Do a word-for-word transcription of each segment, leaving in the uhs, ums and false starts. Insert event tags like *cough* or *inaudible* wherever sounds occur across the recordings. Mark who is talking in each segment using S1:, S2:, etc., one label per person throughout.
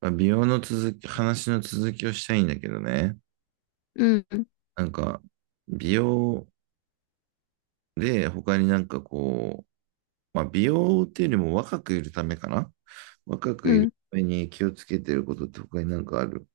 S1: まあ、美容の続き、話の続きをしたいんだけどね。
S2: うん、
S1: なんか、美容で他になんかこう、まあ、美容っていうよりも若くいるためかな。若く
S2: う
S1: いる
S2: ん。
S1: ために気をつけてることって他になんかある？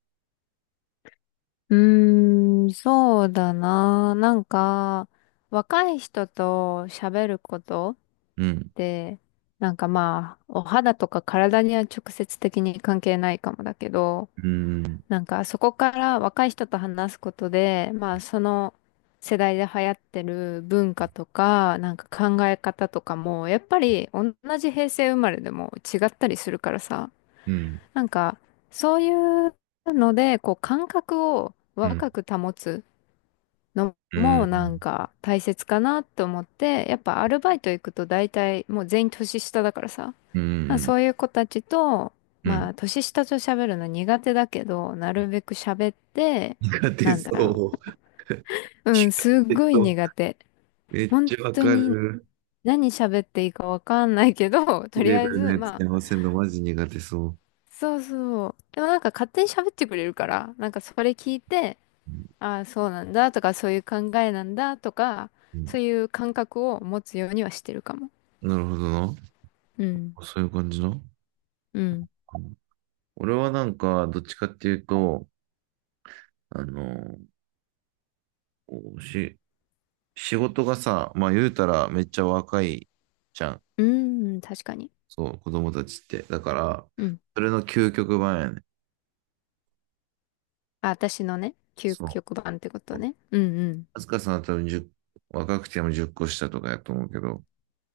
S2: うーん、そうだな。なんか、若い人と喋ることっ
S1: うん、
S2: て、なんかまあ、お肌とか体には直接的に関係ないかもだけど、
S1: うん、
S2: なんかそこから若い人と話すことで、まあその世代で流行ってる文化とか、なんか考え方とかも、やっぱり同じ平成生まれでも違ったりするからさ、
S1: うん、
S2: なんか、そういうので、こう、感覚を
S1: うん、
S2: 若く保つの
S1: うん、
S2: も、なんか、大切かなと思って、やっぱアルバイト行くと大体、もう全員年下だからさ、
S1: う
S2: まあ、
S1: ん、
S2: そういう子たちと、
S1: う
S2: ま
S1: ん。
S2: あ、年下と喋るの苦手だけど、なるべく喋って、
S1: 苦手
S2: なんだろ
S1: そう。
S2: う。うん、
S1: 苦
S2: すっ
S1: 手
S2: ごい
S1: そう。
S2: 苦手。
S1: めっ
S2: 本
S1: ちゃわ
S2: 当
S1: か
S2: に
S1: る。
S2: 何喋っていいかわかんないけど、*laughs* とり
S1: レ
S2: あ
S1: ベ
S2: え
S1: ルの
S2: ず、
S1: やつ
S2: まあ、
S1: に合わせるのマジ苦手そう。
S2: そうそう。でもなんか勝手に喋ってくれるから、なんかそれ聞いて、
S1: うん、
S2: ああ、そうなんだとか、そういう考えなんだとか、そういう感覚を持つようにはしてるかも。
S1: なるほどな。
S2: うん。
S1: そういう感じな。
S2: うん。
S1: 俺はなんか、どっちかっていうと、あの、こうし、仕事がさ、まあ言うたらめっちゃ若いじゃん。
S2: うん、確かに。
S1: そう、子供たちって。だから、
S2: うん。
S1: それの究極版やね。
S2: あ、私のね、究
S1: そ
S2: 極版ってこと
S1: う。
S2: ね。うんうん。
S1: あずかさんは多分じゅう若くてもじゅっこ下とかやと思うけど、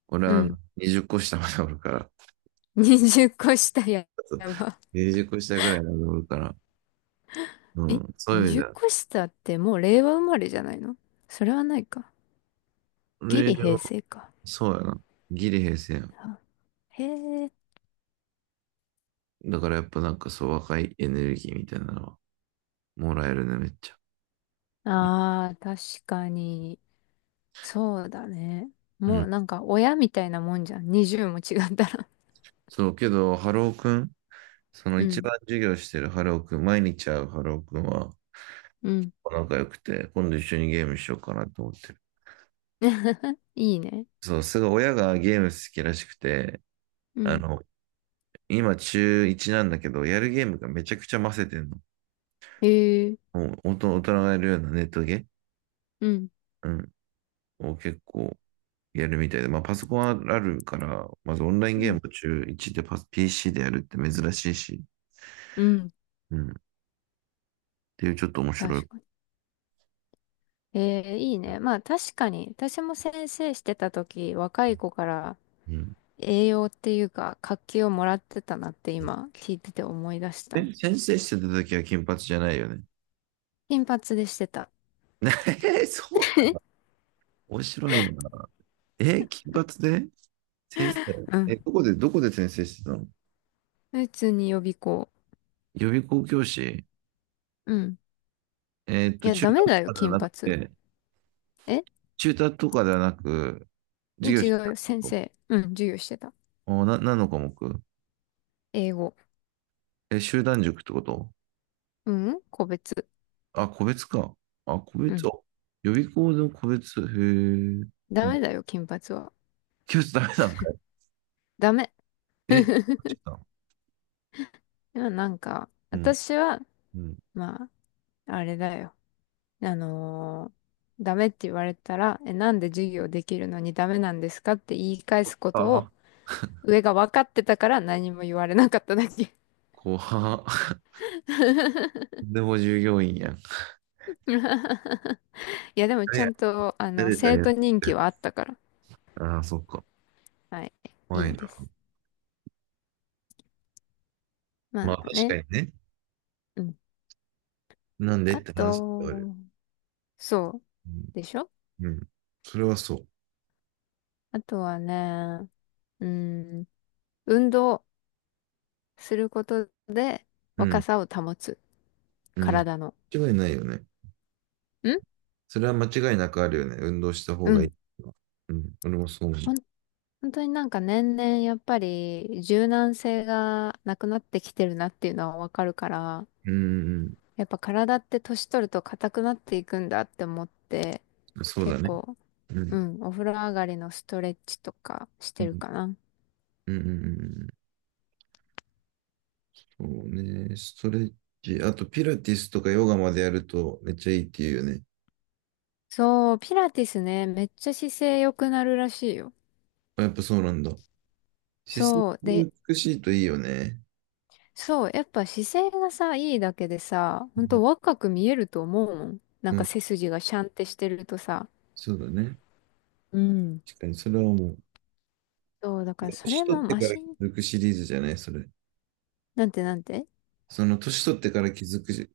S1: 俺
S2: う
S1: はあの
S2: ん。
S1: にじゅっこ下までおるから、
S2: *laughs* にじゅっこ下や、
S1: *laughs*
S2: やば。
S1: にじゅっこ下ぐらいまでおるから、う
S2: え？
S1: ん、そういう意味じ
S2: にじゅう
S1: ゃ、
S2: 個下ってもう令和生まれじゃないの？それはないか。ギ
S1: 俺
S2: リ平
S1: は、
S2: 成か。
S1: そうやな。ギリ平成やん。
S2: あへえ。
S1: だからやっぱなんかそう、若いエネルギーみたいなのはもらえるね、めっちゃ。
S2: ああ、確かに。そうだね。
S1: う
S2: もう
S1: ん。
S2: なんか親みたいなもんじゃん。にじゅうも違ったら。
S1: そう、けど、ハローくん、その
S2: う
S1: 一
S2: ん
S1: 番授業してるハローくん、毎日会うハローくんは
S2: うん。
S1: 仲良くて、今度一緒にゲームしようかなと思ってる。
S2: *laughs* いいね。
S1: そう、すごい親がゲーム好きらしくて、
S2: う
S1: あ
S2: ん。
S1: の、今中いちなんだけど、やるゲームがめちゃくちゃ混せてんの。
S2: へえ。
S1: もう大人大人がやるようなネットゲー、
S2: うん。
S1: うん、を結構やるみたいで、まあパソコンあるから、まずオンライン
S2: う
S1: ゲー
S2: ん。
S1: ムを中いちでパス ピーシー でやるって珍しいし、
S2: うん。
S1: うん、っていうちょっと面白い。
S2: 確かに。ええ、いいね。まあ確かに、私も先生してた時、若い子から
S1: うん。
S2: 栄養っていうか、活気をもらってたなって今聞いてて思い出した。
S1: え、先生してた時は金髪じゃないよね。
S2: 金髪でしてた。
S1: *laughs* えー、そう、
S2: *laughs*
S1: 面白いな。えー、金髪で先生、
S2: うん。
S1: え、どこで、どこで先生してたの？
S2: 普通に予備校。
S1: 予備校教師？
S2: うん。
S1: えーっ
S2: い
S1: と、
S2: や、
S1: 中
S2: ダ
S1: 途
S2: メ
S1: と
S2: だよ、
S1: かでは
S2: 金
S1: なく
S2: 髪。
S1: て、
S2: え、
S1: 中途とかではなく、
S2: 違う、
S1: 授業
S2: ち
S1: してた
S2: が先
S1: こと？
S2: 生。うん、授業してた。
S1: お、な、何の科目？
S2: 英語。
S1: え、集団塾ってこと？
S2: うん、個別。
S1: あ、個別か。あ、個
S2: う
S1: 別、
S2: ん。
S1: あ、予備校の個別、へえ、う
S2: ダ
S1: ん、
S2: メだよ、金髪は。
S1: 教室ダメなんだ。
S2: ダメ。
S1: え、
S2: *laughs*
S1: ちょっと、
S2: でもなんか、
S1: うん、
S2: 私は、
S1: うん。
S2: まあ、あれだよ。あのーダメって言われたら、え、なんで授業できるのにダメなんですかって言い返すこ
S1: あ
S2: とを、
S1: あ、
S2: 上が分かってたから何も言われなかっただけ。
S1: 怖っ。*laughs*
S2: *laughs*
S1: でも従業員やん。
S2: いや、でもちゃんと、あ
S1: 慣
S2: の、
S1: れた
S2: 生
S1: や
S2: 徒
S1: つ。
S2: 人気はあったから、
S1: ああ、そっか。
S2: はい、いい
S1: 怖い
S2: んで
S1: な。
S2: す。
S1: ま
S2: ま
S1: あ、
S2: あ
S1: 確か
S2: ね、
S1: にね。
S2: うん。
S1: なんで
S2: あ
S1: って話ではある。
S2: と、そう、
S1: うん。
S2: でしょ？
S1: うん。それはそ
S2: あとはね、うん、運動。することで
S1: う。う
S2: 若
S1: ん。
S2: さを保つ。
S1: うん。
S2: 体の。
S1: 間違いないよね。
S2: ん
S1: それは間違いなくあるよね。運動した方
S2: う
S1: がいい
S2: ん。
S1: のは。うん。俺もそう思う。
S2: ほん、本当になんか年々やっぱり柔軟性がなくなってきてるなっていうのはわかるから、
S1: うんうん
S2: やっぱ体って年取ると硬くなっていくんだって思って、
S1: うん。そうだ
S2: 結
S1: ね。
S2: 構、
S1: う
S2: う
S1: ん。
S2: ん、お風呂上がりのストレッチとかし
S1: う
S2: てる
S1: ん。
S2: かな。
S1: うんうんうんうん。そうね。ストレッチ。あと、ピラティスとかヨガまでやるとめっちゃいいっていうよね。
S2: そう、ピラティスね、めっちゃ姿勢良くなるらしいよ。
S1: あ、やっぱそうなんだ。姿勢
S2: そう。で、
S1: が美しいといいよね。
S2: そう、やっぱ姿勢がさ、いいだけでさ、
S1: う
S2: ほん
S1: ん。
S2: と若く見えると思うもん。な
S1: う
S2: んか
S1: ん、
S2: 背筋がシャンってしてるとさ。
S1: そうだね。
S2: うん。
S1: 確かに、それはもう。
S2: そう、だから
S1: 年
S2: それ
S1: 取
S2: も
S1: って
S2: マ
S1: から気
S2: シン、
S1: づくシリーズじゃないそれ？
S2: なんてなんて
S1: その年取ってから気づく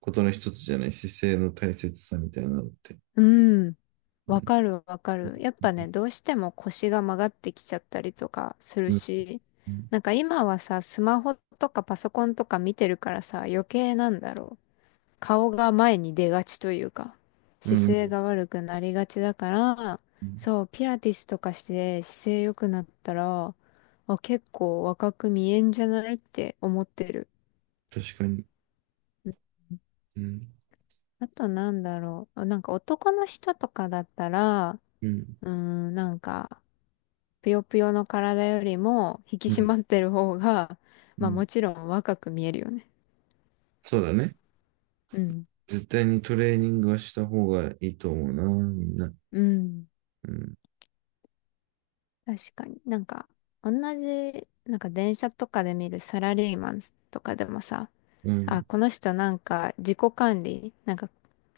S1: ことの一つじゃない、姿勢の大切さみたいなのって。
S2: うん、
S1: う
S2: わ
S1: ん。
S2: かるわかる。やっぱね、どうしても腰が曲がってきちゃったりとかする
S1: うん。
S2: し、なんか今はさ、スマホとかパソコンとか見てるからさ、余計なんだろう。顔が前に出がちというか、
S1: う
S2: 姿勢
S1: ん
S2: が悪くなりがちだから、
S1: うん、
S2: そう、ピラティスとかして姿勢良くなったら、あ、結構若く見えんじゃないって思ってる。
S1: 確かに。
S2: うん。
S1: うん。
S2: あとなんだろう。あなんか男の人とかだったら、
S1: うん。
S2: うーん、なんか、ぷよぷよの体よりも引き
S1: う
S2: 締
S1: ん。
S2: まってる方が、
S1: う
S2: まあ
S1: ん、
S2: もちろん若く見えるよね。
S1: そうだね。
S2: うん。
S1: 絶対にトレーニングはした方がいいと思うな、みんな。
S2: うん。
S1: うん。
S2: 確かに。なんか、同じ、なんか電車とかで見るサラリーマンとかでもさ、
S1: う
S2: あ、
S1: ん。
S2: この人なんか自己管理、なんか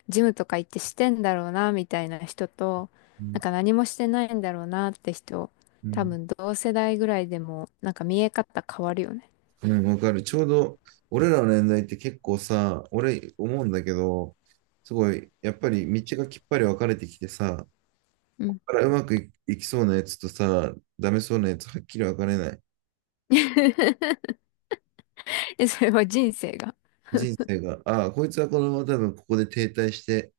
S2: ジムとか行ってしてんだろうな、みたいな人と、
S1: う
S2: な
S1: ん。
S2: んか何もしてないんだろうなって人、
S1: う
S2: 多
S1: ん。
S2: 分同世代ぐらいでも、なんか見え方変わるよね。
S1: うん、わかる。ちょうど、俺らの年代って結構さ、俺思うんだけど、すごい、やっぱり道がきっぱり分かれてきてさ、
S2: うん。
S1: からうまくい、いきそうなやつとさ、ダメそうなやつはっきり分かれない？
S2: *laughs* え、それは人生が？
S1: 人生が、ああ、こいつはこのまま多分ここで停滞して、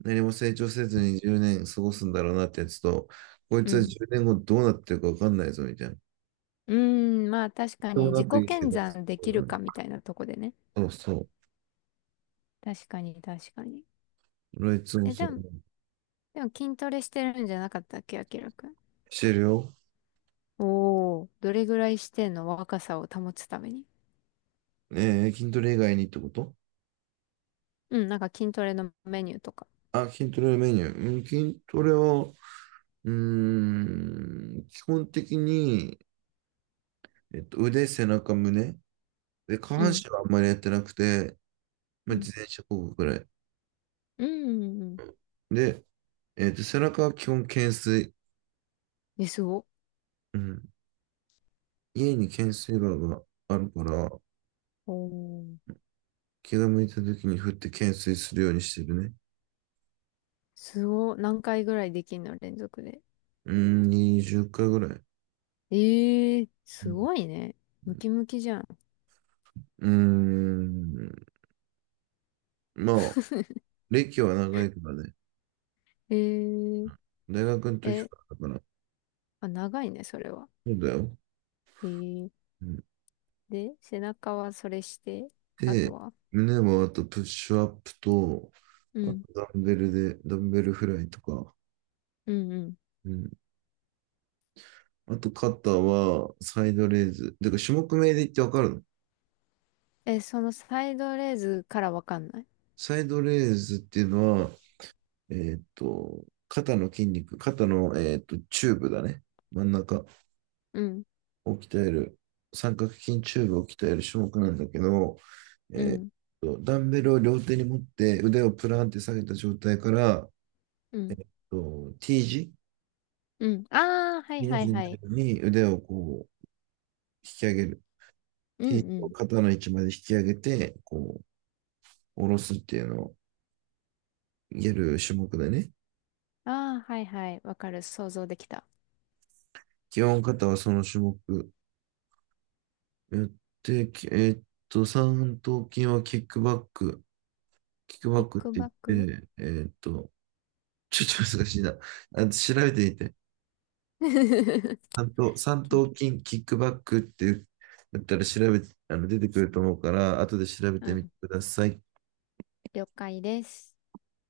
S1: 何も成長せずにじゅうねん過ごすんだろうなってやつと、こい
S2: う
S1: つは
S2: ん。
S1: じゅうねんごどうなってるか分かんないぞみたいな。
S2: うーん、まあ確か
S1: とも
S2: に自
S1: な
S2: 己
S1: くいい生
S2: 検
S1: 活
S2: 算で
S1: そう
S2: きる
S1: だね。
S2: かみたいなとこでね。
S1: そうそう。
S2: 確かに、確かに。
S1: 俺はいつも
S2: え、
S1: そ
S2: で
S1: う
S2: も
S1: 思う。
S2: でも筋トレしてるんじゃなかったっけ、あきらくん。
S1: してるよ。
S2: おー。どれぐらいしてんの？若さを保つために。
S1: ねえー、筋トレ以外にってこと？
S2: うん、なんか筋トレのメニューとか。
S1: あ、筋トレのメニュー。うん、筋トレは、うーん、基本的に、えっと、腕、背中、胸。で、下
S2: う
S1: 半
S2: ん。
S1: 身はあんまりやってなくて、ま
S2: う
S1: あ、
S2: ん。
S1: 自転車こぐくらい。
S2: うん。うんうん。
S1: で、えっと、背中は基本懸垂。
S2: え、すご。
S1: うん。家に懸垂バーがあるから、
S2: おー。
S1: 気が向いた時に振って懸垂するようにしてるね。
S2: すご。何回ぐらいできんの連続で？
S1: うーん、にじゅっかいぐらい。
S2: えー、
S1: う
S2: す
S1: ん。
S2: ごいね。ムキムキじゃん。
S1: うーん。まあ、
S2: *laughs*
S1: 歴は長いからね。
S2: えー、
S1: 大学の時か
S2: え、
S1: らだから。
S2: あ、長いね、それは。
S1: そうだよ。
S2: えー、
S1: うん。
S2: で、背中はそれして、あと
S1: で、
S2: は。
S1: 胸もあとプッシュアップと、
S2: う
S1: あと
S2: ん。
S1: ダンベルで、ダンベルフライとか。
S2: うん。うん。
S1: うん、あと肩はサイドレーズ。だから種目名で言ってわかるの？
S2: え、そのサイドレーズからわかんない。
S1: サイドレーズっていうのは、えっと、肩の筋肉、肩の、えっと、チューブだね。真ん中
S2: うん。
S1: を鍛える、三角筋チューブを鍛える種目なんだけど、
S2: う
S1: えっ
S2: ん。
S1: と、ダンベルを両手に持って腕をプランって下げた状態から、
S2: うん。
S1: と T 字、
S2: うん。ああ、はい
S1: ひの
S2: はい
S1: 字に
S2: は
S1: なる
S2: い。
S1: ように腕をこう引き上げる。
S2: うんうん。
S1: 肩の位置まで引き上げて、こう、下ろすっていうのをやる種目だね。
S2: ああ、はいはい。わかる。想像できた。
S1: 基本肩はその種目やって、きえーっと、三頭筋はキックバック。キック
S2: キ
S1: バ
S2: ッ
S1: ックっ
S2: ク
S1: て言っ
S2: バック。
S1: て、えーっと、ちょっと難しいな。あ、調べてみて。
S2: *laughs*
S1: 三頭、三
S2: キック。
S1: 頭筋、キックバックって言ったら調べ、あの、出てくると思うから、後で調べ
S2: *laughs* う
S1: てみて
S2: ん。
S1: ください。
S2: 了解です。